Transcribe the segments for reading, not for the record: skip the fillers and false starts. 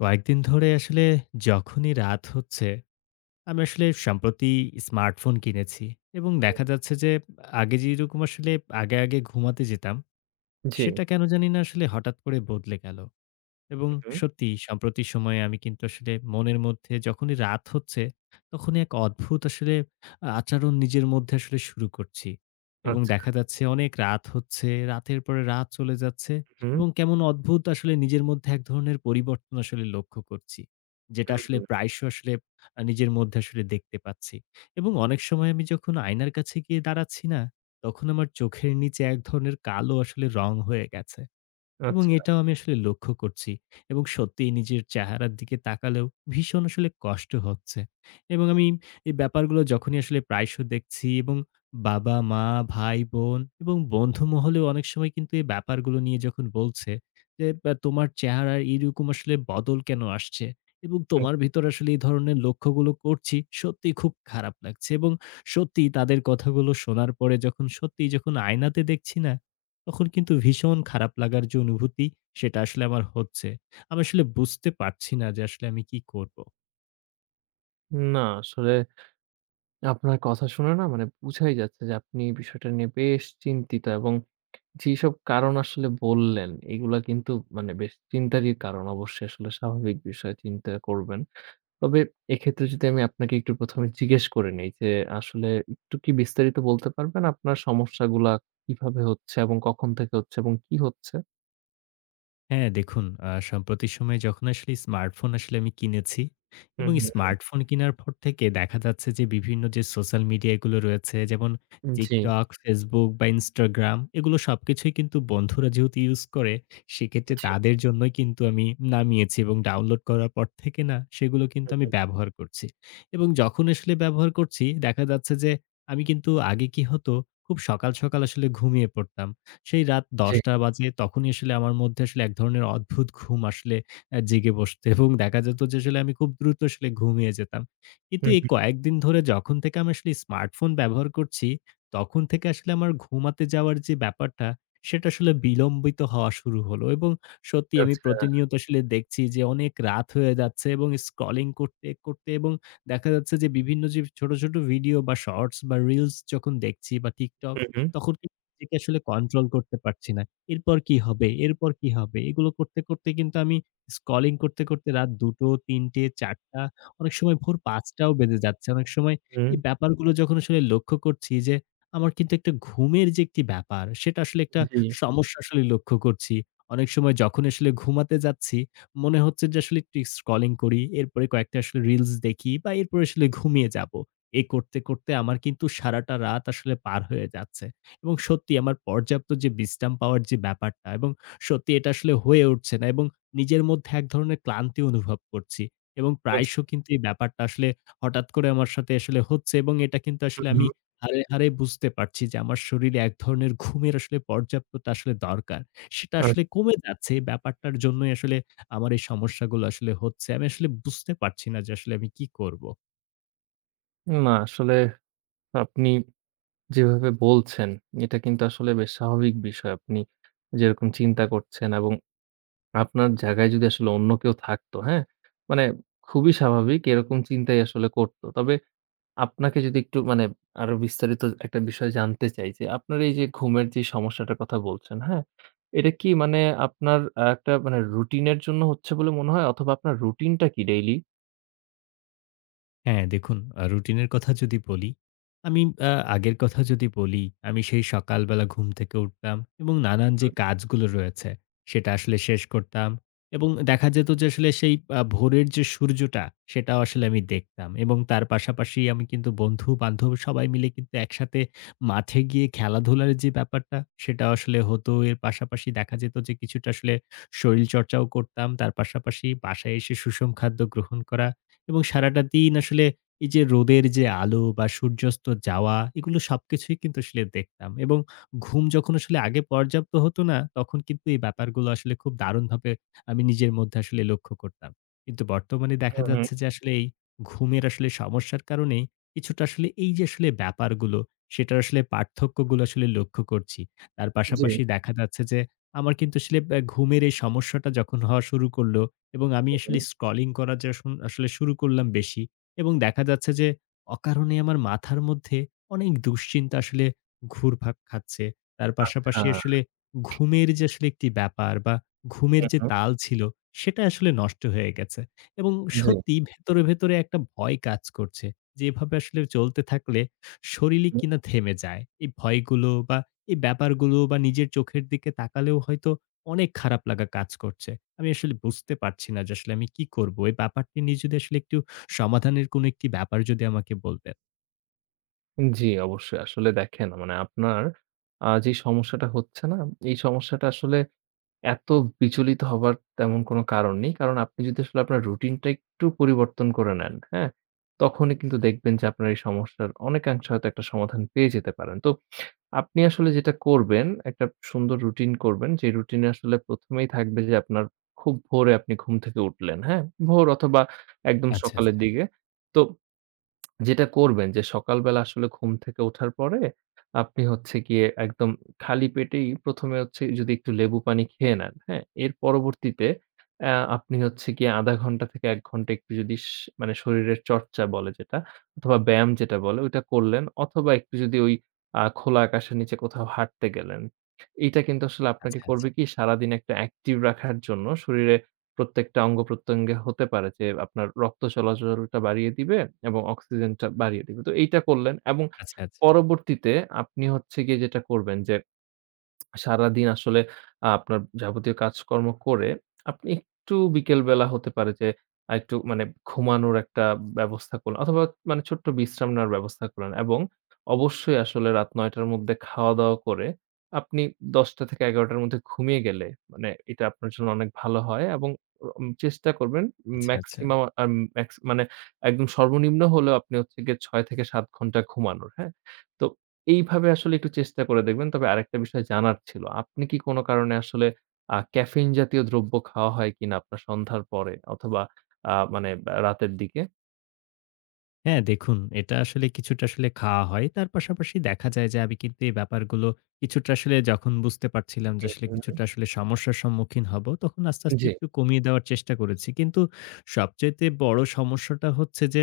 কয়েকদিন ধরে আসলে যখনই রাত হচ্ছে, আমি আসলে সম্প্রতি স্মার্টফোন কিনেছি এবং হুম, দেখা যাচ্ছে যে আগে যেরকম আসলে আগে ঘুমাতে যেতাম, জি। সেটা কেন জানি না আসলে হঠাৎ করে বদলে গেল। এবং হু, হু। সত্যি সাম্প্রতিক সময়ে আমি কিন্তু আসলে মনের মধ্যে যখনই রাত হচ্ছে, তখনই এক অদ্ভুত আসলে আচরণ নিজের মধ্যে আসলে শুরু করছি। এবং আচ্ছা, দেখা যাচ্ছে অনেক রাত হচ্ছে, রাতের পরে রাত চলে যাচ্ছে হুম, এবং কেমন অদ্ভুত আসলে নিজের মধ্যে এক ধরনের পরিবর্তন আসলে লক্ষ্য করছি। যেটা আসলে হুম, প্রায়শই আসলে নিজের মধ্যে আসলে দেখতে পাচ্ছি। এবং অনেক সময় আমি যখন আয়নার কাছে গিয়ে দাঁড়াচ্ছি না, তখন আমার চোখের নিচে এক ধরনের কালো আসলে রং হয়ে গেছে। এবং আচ্ছা। এটাও আমি আসলে লক্ষ্য করছি এবং সত্যিই নিজের চেহারার দিকে তাকালেও ভীষণ আসলে কষ্ট হচ্ছে। এবং আমি এই ব্যাপারগুলো যখনই আসলে প্রায়শ দেখছি এবং বাবা, মা, ভাই, বোন এবং বন্ধু মহলেও অনেক সময় কিন্তু এই ব্যাপারগুলো নিয়ে যখন বলছে যে, তোমার চেহারার এইরকম আসলে বদল কেন আসছে? এবং তোমার হুম, ভিতরে আসলে এই ধরনের লক্ষ্যগুলো করছি, সত্যিই খুব খারাপ লাগছে।" এবং সত্যিই তাদের কথাগুলো শোনার পরে যখন সত্যিই যখন আয়নাতে দেখছি না, তখন কিন্তু ভীষণ খারাপ লাগার যে অনুভূতি সেটা আসলে আমার হচ্ছে। আমি আসলে বুঝতে পারছি না যে আসলে আমি কি করব? না আসলে আপনার কথা শুনে না মানে বুঝাই যাচ্ছে যে আপনি বিষয়টা নিয়ে বেশ চিন্তিত এবং যেসব কারণ আসলে বললেন এগুলা কিন্তু মানে বেশ চিন্তারই কারণ। অবশ্যই আসলে স্বাভাবিক বিষয় চিন্তা করবেন। তবে এক্ষেত্রে যদি আমি আপনাকে একটু ১ম এ জিজ্ঞেস করে নেই যে আসলে একটু কি বিস্তারিত বলতে পারবেন আপনার সমস্যাগুলা কিভাবে হচ্ছে এবং কখন থেকে হচ্ছে এবং কি হচ্ছে? হ্যাঁ, দেখুন সম্প্রতি সময়ে যখন আসলে স্মার্টফোন আসলে আমি কিনেছি হু, এবং হু। স্মার্টফোন কিনার পর থেকে দেখা যাচ্ছে যে বিভিন্ন যে সোশ্যাল মিডিয়া গুলো রয়েছে, যেমন জি, TikTok, Facebook বা Instagram, এগুলো সবকিছুই কিন্তু বন্ধুরা যেহেতু ইউজ করে, সেক্ষেত্রে জি, তাদের জন্যই কিন্তু আমি নামিয়েছি এবং ডাউনলোড করার পর থেকে না সেগুলো হু, কিন্তু আমি হু। ব্যবহার করছি। এবং যখন আসলে ব্যবহার করছি, দেখা যাচ্ছে যে আমি কিন্তু আগে কি হতো, খুব সকাল, সকাল আসলে ঘুমিয়ে পড়তাম। সেই রাত জি। ১০টা বাজে তখনই আসলে আমার মধ্যে আসলে এক ধরনের অদ্ভুত ঘুম আসলে জেগে বসত এবং দেখা যেত যে আসলে আমি খুব দ্রুত আসলে ঘুমিয়ে যেতাম। কিন্তু হুম। এই হুম। কয়েকদিন ধরে যখন থেকে আমি আসলে স্মার্টফোন ব্যবহার করছি, তখন থেকে আসলে আমার ঘুমাতে যাওয়ার যে ব্যাপারটা, সেটা আসলে বিলম্বিত হওয়া শুরু হলো। এবং সত্যি আমি আচ্ছা। প্রতিনিয়ত আসলে দেখছি যে অনেক রাত হয়ে যাচ্ছে এবং স্ক্রলিং করতে, করতে এবং দেখা যাচ্ছে যে বিভিন্ন যে ছোট, ছোট ভিডিও বা শর্টস বা রিলস যখন দেখছি বা TikTok, হু, হু, তখন নিজেকে আসলে কন্ট্রোল করতে পারছি না। এরপর কি হবে? এরপর কি হবে? এগুলো করতে, করতে কিন্তু আমি স্ক্রলিং করতে, করতে রাত ২টো, ৩টে, ৪টা, অনেক সময় ভোর ৫টাও বেজে যাচ্ছে। অনেক সময় হুম। এই ব্যাপারগুলো যখন আসলে লক্ষ্য করছি যে, আমার কিন্তু একটা ঘুমের যে একটি ব্যাপার, সেটা আসলে একটা জি। সমস্যা আসলে লক্ষ্য করছি। অনেক সময় যখন আসলে ঘুমাতে যাচ্ছি, মনে হচ্ছে যে আসলে একটু স্ক্রলিং করি। এরপরে কয়েকটা আসলে রিলস দেখি বা এরপরে আসলে ঘুমিয়ে যাবো। এই করতে, করতে আমার কিন্তু সারাটা রাত আসলে পার হয়ে যাচ্ছে। এবং সত্যি আমার পর্যাপ্ত যে বিশ্রাম পাওয়ার যে ব্যাপারটা এবং সত্যি এটা আসলে হয়ে উঠছে না এবং নিজের মধ্যে এক ধরনের ক্লান্তি অনুভব করছি এবং আচ্ছা, প্রায়শ কিন্তু এই ব্যাপারটা আসলে হঠাৎ করে আমার সাথে আসলে হচ্ছে। এবং এটা কিন্তু হু, আসলে হু। আমি হাড়ে, হাড়ে বুঝতে পারছি যে আমার শরীরে এক ধরনের ঘুমের আসলে পর্যাপ্ততা আসলে দরকার। সেটা আসলে আচ্ছা। কমে যাচ্ছে। এই ব্যাপারটার জন্যই আসলে আমার এই সমস্যাগুলো আসলে হচ্ছে। আমি আসলে বুঝতে পারছি না যে আসলে আমি কি করব? না আসলে আপনি যেভাবে বলছেন, এটা কিন্তু আসলে বেশ স্বাভাবিক বিষয়। আপনি যেরকম চিন্তা করছেন এবং আপনার জায়গায় যদি আসলে অন্য কেউ থাকতো, হ্যাঁ? মানে খুবই স্বাভাবিক এরকম চিন্তাই আসলে করতো। তবে আপনাকে যদি একটু মানে আরো বিস্তারিত একটা বিষয় জানতে চাই যে, আপনার এই যে ঘুমের যে সমস্যাটার কথা বলছেন, হ্যাঁ? এটা কি মানে আপনার একটা মানে রুটিন এর জন্য হচ্ছে বলে মনে হয়? অথবা আপনার রুটিনটা কি ডেইলি? হ্যাঁ, দেখুন রুটিনের কথা যদি বলি, আমি আগের কথা যদি বলি, আমি সেই সকালবেলা ঘুম থেকে উঠতাম এবং নানান যে হুম। কাজগুলো রয়েছে, সেটা আসলে শেষ করতাম এবং দেখা যেত যে আসলে সেই ভোরের যে সূর্যটা, সেটাও আসলে আমি দেখতাম এবং তার পাশাপাশি আমি কিন্তু বন্ধু-বান্ধব সবাই মিলে কিন্তু একসাথে মাঠে গিয়ে খেলাধুলার যে ব্যাপারটা, সেটাও আসলে হতো। এর পাশাপাশি দেখা যেত যে কিছুটা আসলে শরীরচর্চাও করতাম। তার পাশাপাশি বাসায় এসে সুষম খাদ্য গ্রহণ করা এবং সারাটা দিন আসলে এই যে রোদের যে আলো বা সূর্যাস্ত যাওয়া এগুলো সবকিছুই কিন্তু আসলে দেখতাম এবং ঘুম যখন আসলে আগে পর্যাপ্ত হতো না তখন কিন্তু এই ব্যাপারগুলো আসলে খুব দারুণভাবে আমি নিজের মধ্যে আসলে লক্ষ্য করতাম। কিন্তু বর্তমানে দেখা হুম, হুম। যাচ্ছে যে আসলে এই ঘুমের আসলে সমস্যার কারণেই কিছুটা আসলে এই যে আসলে ব্যাপারগুলো সেটার আসলে পার্থক্যগুলো আসলে লক্ষ্য করছি। তার জি। পাশাপাশি দেখা যাচ্ছে যে আমার কিন্তু আসলে ঘুমের এই সমস্যাটা যখন হওয়া শুরু করল এবং আমি হুম, হুম। আসলে স্ক্রলিং করা যে আসুন আসলে শুরু করলাম বেশি এবং দেখা যাচ্ছে যে অকারণে আমার মাথার মধ্যে অনেক দুশ্চিন্তা আসলে ঘুরপাক খাচ্ছে। তার আচ্ছা। পাশাপাশি আসলে ঘুমের যে আসলে একটি ব্যাপার বা ঘুমের হুম, যে হুম। তাল ছিল সেটা আসলে নষ্ট হয়ে গেছে। এবং জি, সত্যি ভেতরে, ভেতরে একটা ভয় কাজ করছে যে এভাবে আসলে চলতে থাকলে শরীরই হুম। কিনা থেমে যায়। এই ভয়গুলো বা এই ব্যাপারগুলো বা নিজের চোখের দিকে তাকালেও হয়তো অনেক খারাপ লাগা কাজ করছে। আমি আসলে বুঝতে পারছি না যে আসলে আমি কি করব? এই ব্যাপারটি নিয়ে যদি আসলে একটু সমাধানের কোনো একটি ব্যাপার যদি আমাকে বলতেন। জি, অবশ্যই। আসলে দেখেন মানে আপনার যে সমস্যাটা হচ্ছে না, এই সমস্যাটা আসলে এত বিচলিত হবার তেমন কোনো কারণ নেই। কারণ আপনি যদি আসলে আপনার রুটিনটা একটু পরিবর্তন করে নেন, হ্যাঁ? তখনই কিন্তু দেখবেন যে আপনার এই সমস্যার অনেকাংশে হয়তো একটা সমাধান পেয়ে যেতে পারেন। তো আপনি আসলে যেটা করবেন, একটা সুন্দর রুটিন করবেন। যে রুটিনে আসলে ১ম এই থাকবে যে আপনার খুব ভোরে আপনি ঘুম থেকে উঠলেন, হ্যাঁ? ভোর অথবা একদম হুম। আচ্ছা, সকালের আচ্ছা, দিকে। তো যেটা করবেন যে সকালবেলা আসলে ঘুম থেকে ওঠার পরে আপনি হচ্ছে গিয়ে একদম খালি পেটেই ১ম এ হচ্ছে যদি একটু লেবু পানি খেয়ে নেন, হ্যাঁ? এর পরবর্তীতে আপনি হচ্ছে গিয়ে ০.৫ ঘন্টা থেকে ১ ঘন্টা একটু যদি মানে শরীরের চর্চা বলে যেটা অথবা ব্যায়াম যেটা বলে ওইটা করলেন অথবা একটু যদি ওই খোলা আকাশের নিচে কোথাও হাঁটতে গেলেন। এইটা কিন্তু আসলে আপনাকে আচ্ছা, আচ্ছা, আচ্ছা, করবে কি সারাদিন একটা অ্যাক্টিভ রাখার জন্য শরীরে প্রত্যেকটা অঙ্গপ্রত্যঙ্গে হতে পারে যে আপনার রক্ত চলাচলটা বাড়িয়ে দিবে এবং অক্সিজেনটা বাড়িয়ে দিবে। তো এইটা করলেন এবং আচ্ছা, পরবর্তীতে আপনি হচ্ছে গিয়ে যেটা করবেন যে সারাদিন আসলে আপনার যাবতীয় কাজকর্ম করে আপনি একটু বিকেলবেলা হতে পারে যে একটু মানে ঘুমানোর একটা ব্যবস্থা করলেন অথবা মানে ছোট্ট বিশ্রাম নেওয়ার ব্যবস্থা করলেন এবং অবশ্যই আসলে রাত ৯:০০ র মধ্যে খাওয়া-দাওয়া করে আপনি ১০:০০-১১:০০ র মধ্যে ঘুমিয়ে গেলে মানে এটা আপনার জন্য অনেক ভালো হয় এবং চেষ্টা করবেন আচ্ছা। আচ্ছা, মেক্সিমাম আম ম্যাক্স মানে একদম সর্বনিম্ন হলেও আপনি হচ্ছে গিয়ে ৬ থেকে ৭ ঘন্টা ঘুমানোর, হ্যাঁ? তো এইভাবে আসলে একটু চেষ্টা করে দেখবেন। তবে আরেকটা বিষয় জানার ছিল। আপনি কি কোন কারণে আসলে ক্যাফেইন জাতীয় দ্রব্য খাওয়া হয় কিনা আপনার সন্ধ্যার পরে অথবা মানে রাতের দিকে? হ্যাঁ, দেখুন এটা আসলে কিছুটা আসলে খাওয়া হয়। তার পাশাপাশি দেখা যায় যে আমি কিন্তু এই ব্যাপারগুলো কিছুটা আসলে যখন বুঝতে পারছিলাম যে হুম, আসলে হুম, কিছুটা আসলে সমস্যার সম্মুখীন হব, তখন আস্তে, আস্তে জি। একটু কমিয়ে দেওয়ার চেষ্টা করেছি। কিন্তু সবচাইতে বড় সমস্যাটা হচ্ছে যে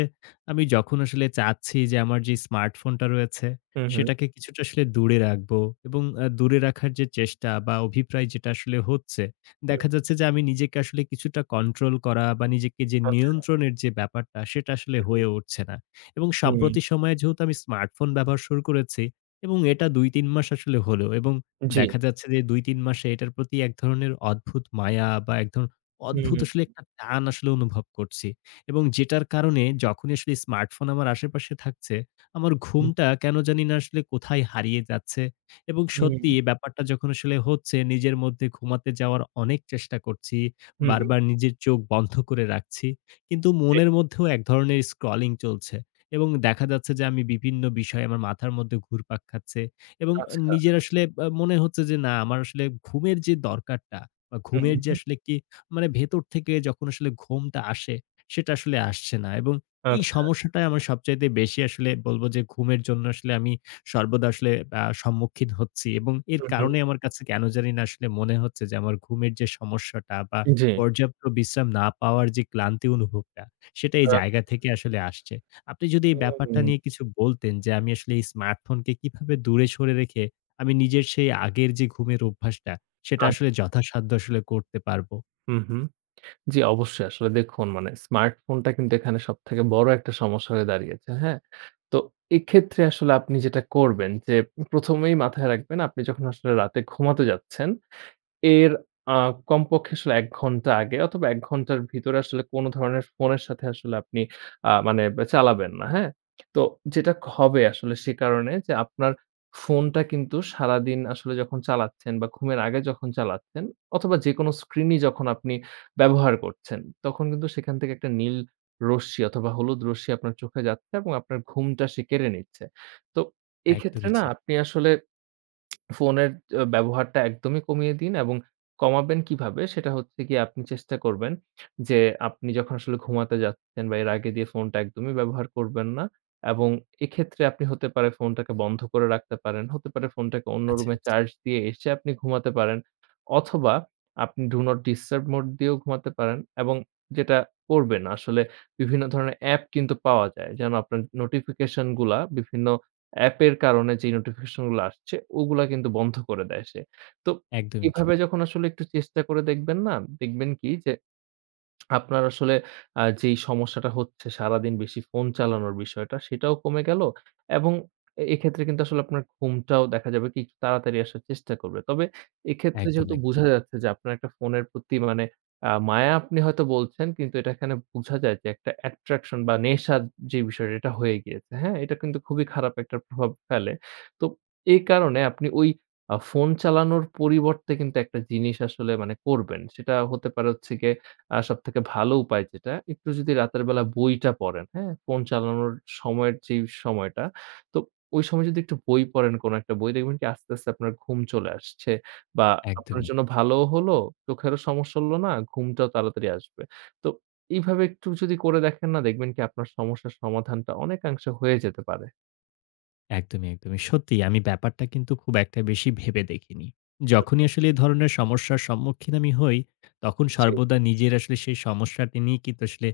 আমি যখন আসলে চাচ্ছি যে আমার যে স্মার্টফোনটা রয়েছে হুম, হুম, সেটাকে কিছুটা আসলে দূরে রাখবো এবং দূরে রাখার যে চেষ্টা বা অভিপ্রায় যেটা আসলে হচ্ছে, হুম, দেখা যাচ্ছে যে আমি নিজেকে আসলে কিছুটা কন্ট্রোল করা বা নিজেকে যে আচ্ছা। নিয়ন্ত্রণের যে ব্যাপারটা সেটা আসলে হুম, হয়ে উঠছে না। এবং হুম, সাম্প্রতিক সময়ে যেহেতু আমি স্মার্টফোন ব্যবহার শুরু করেছি এবং এটা ২-৩ মাস আসলে হলো এবং জি। দেখা যাচ্ছে যে ২-৩ মাসে এটার প্রতি এক ধরনের অদ্ভুত মায়া বা এক ধরনের হুম, হুম, অদ্ভুত আসলে একটা টান আসলে অনুভব করছি। এবং যেটার কারণে যখনই আসলে স্মার্টফোন আমার আশেপাশে থাকছে, আমার ঘুমটা কেন জানি না আসলে কোথায় হারিয়ে যাচ্ছে এবং হুম, সত্যি এই ব্যাপারটা যখন আসলে হচ্ছে নিজের মধ্যে ঘুমাতে যাওয়ার অনেক চেষ্টা করছি। হুম, হুম, বারবার নিজের চোখ বন্ধ করে রাখছি। কিন্তু জি। মনের মধ্যেও এক ধরনের স্ক্রলিং চলছে এবং দেখা যাচ্ছে যে আমি বিভিন্ন বিষয় আমার মাথার মধ্যে ঘুরপাক খাচ্ছে এবং আচ্ছা। নিজের আসলে মনে হচ্ছে যে না আমার আসলে ঘুমের যে দরকারটা বা হুম, ঘুমের যে হুম, আসলে কি মানে ভেতর থেকে যখন আসলে ঘুমটা আসে সেটা আসলে আসছে না। এবং এই আচ্ছা। সমস্যাটাই আমার সবচাইতে বেশি আসলে বলব যে ঘুমের জন্য আসলে আমি সর্বদা আসলে সম্মুখীন হচ্ছি এবং এর হুম, হুম, কারণে আমার কাছে কেন জানি না আসলে মনে হচ্ছে যে আমার ঘুমের যে সমস্যাটা বা জি। পর্যাপ্ত বিশ্রাম না পাওয়ার যে ক্লান্তি অনুভবটা, সেটা এই আ জায়গা থেকে আসলে আসছে। আপনি যদি এই ব্যাপারটা হুম, নিয়ে কিছু বলতেন যে আমি আসলে এই স্মার্টফোনকে কিভাবে দূরে সরে রেখে আমি নিজের সেই আগের যে ঘুমের অভ্যাসটা, সেটা আসলে আচ্ছা। যথাসাধ্য আসলে করতে পারবো। হুম, হুম। জি, অবশ্যই। আসলে দেখুন মানে স্মার্টফোনটা কিন্তু এখানে সবথেকে বড় একটা সমস্যা হয়ে দাঁড়িয়েছে, হ্যাঁ? তো এক্ষেত্রে আসলে আপনি যেটা করবেন যে ১ম এই মাথায় রাখবেন আপনি যখন আসলে রাতে ঘুমাতে যাচ্ছেন, এর আ কমপক্ষে আসলে ১ ঘন্টা আগে অথবা ১ ঘন্টার ভিতরে আসলে কোন ধরনের ফোনের সাথে আসলে আপনি মানে চালাবেন না, হ্যাঁ? তো যেটা হবে আসলে সে কারণে যে আপনার ফোনটা কিন্তু সারাদিন আসলে যখন চালাচ্ছেন বা ঘুমের আগে যখন চালাচ্ছেন অথবা যেকোনো স্ক্রিনই যখন আপনি ব্যবহার করছেন, তখন কিন্তু সেখান থেকে একটা নীল রশ্মি অথবা হলুদ রশ্মি আপনার চোখে যাচ্ছে এবং আপনার ঘুমটা সে কেড়ে নিচ্ছে। তো এক্ষেত্রে একদমই না ঠিক। আপনি আসলে ফোনের ব্যবহারটা একদমই কমিয়ে দিন এবং কমাবেন কিভাবে? সেটা হচ্ছে গিয়ে আপনি চেষ্টা করবেন যে, আপনি যখন আসলে ঘুমাতে যাচ্ছেন বা এর আগে দিয়ে ফোনটা একদমই ব্যবহার করবেন না এবং এক্ষেত্রে আপনি হতে পারে ফোনটাকে বন্ধ করে রাখতে পারেন, হতে পারে ফোনটাকে অন্য আচ্ছা, রুমে আচ্ছা। চার্জ দিয়ে এসে আপনি ঘুমাতে পারেন অথবা আপনি ডু নট ডিস্টার্ব মোড দিয়েও ঘুমাতে পারেন এবং যেটা করবেন আসলে বিভিন্ন ধরনের অ্যাপ কিন্তু পাওয়া যায় যেন আপনার নোটিফিকেশন গুলা বিভিন্ন অ্যাপের কারণে যে নোটিফিকেশন গুলো আসছে, ওগুলা কিন্তু বন্ধ করে দেয় সে। তো একদমই ঠিক। এভাবে যখন আসলে একটু চেষ্টা করে দেখবেন না, দেখবেন কি যে আপনার আসলে যেই সমস্যাটা হচ্ছে সারাদিন বেশি ফোন চালানোর বিষয়টা, সেটাও কমে গেল এবং এক্ষেত্রে কিন্তু আসলে আপনার ঘুমটাও দেখা যাবে কি একটু তাড়াতাড়ি আসার চেষ্টা করবে। তবে এক্ষেত্রে একদম, যেহেতু একদম। বোঝা যাচ্ছে যে আপনার একটা ফোনের প্রতি মানে মায়া আপনি হয়তো বলছেন, কিন্তু এটা এখানে বোঝা যায় যে একটা অ্যাট্রাকশন বা নেশার যে বিষয়টা এটা হয়ে গিয়েছে। হ্যাঁ? এটা কিন্তু খুবই খারাপ একটা প্রভাব ফেলে। তো এই কারণে আপনি ওই ফোন চালানোর পরিবর্তে কিন্তু একটা জিনিস আসলে মানে করবেন। সেটা হতে পারে হচ্ছে গিয়ে আর সবথেকে ভালো উপায় যেটা, একটু যদি রাতের বেলা বইটা পড়েন, হ্যাঁ? ফোন চালানোর সময়ের যেই সময়টা, তো ওই সময় যদি একটু বই পড়েন কোন একটা বই, দেখবেন কি আস্তে, আস্তে আপনার ঘুম চলে আসছে বা আপনার একদমই। জন্য ভালোও হলো, চোখেরও সমস্যা হলো না, ঘুমটাও তাড়াতাড়ি আসবে। তো এইভাবে একটু যদি করে দেখেন না, দেখবেন কি আপনার সমস্যার সমাধানটা অনেকাংশে হয়ে যেতে পারে। একদমই, একদমই। সত্যিই আমি ব্যাপারটা কিন্তু খুব একটা বেশি ভেবে দেখিনি। যখনই হুম, আসলে এ ধরনের সমস্যার সম্মুখীন আমি হই, তখন জি। সর্বদা নিজের আসলে সেই সমস্যাটি নিয়ে কিন্তু আসলে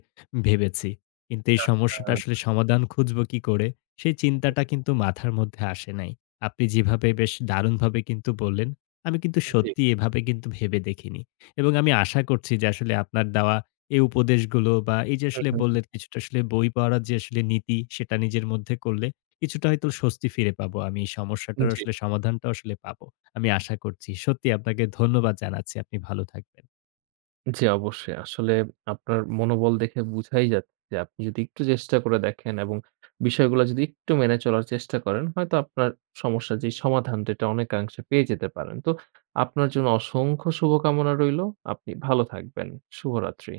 ভেবেছি। কিন্তু এই সমস্যাটা আসলে আচ্ছা। সমাধান খুঁজবো কি করে? সেই চিন্তাটা কিন্তু মাথার মধ্যে আসে নাই। আপনি যেভাবে বেশ দারুণভাবে কিন্তু বললেন, আমি কিন্তু জি। সত্যিই এভাবে কিন্তু ভেবে দেখিনি। এবং আমি আশা করছি যে আসলে আপনার দেওয়া এই উপদেশগুলো বা এই যে হুম, আসলে হুম। বললেন কিছুটা আসলে বই পড়ার যে আসলে নীতি, সেটা নিজের মধ্যে করলে কিছুটা হয়তো স্বস্তি ফিরে পাবো। আমি এই সমস্যাটার জি। আসলে সমাধানটাও আসলে পাবো। আমি আশা করছি। সত্যি আপনাকে ধন্যবাদ জানাচ্ছি। আপনি ভালো থাকবেন। জি, অবশ্যই। আসলে আপনার মনোবল দেখে বুঝাই যাচ্ছে যে আপনি যদি একটু চেষ্টা করে দেখেন এবং বিষয়গুলা যদি একটু মেনে চলার চেষ্টা করেন, হয়তো আপনার সমস্যার যে সমাধানটা এটা অনেকাংশে পেয়ে যেতে পারেন। তো আপনার জন্য অসংখ্য শুভকামনা রইলো। আপনি ভালো থাকবেন। শুভরাত্রি।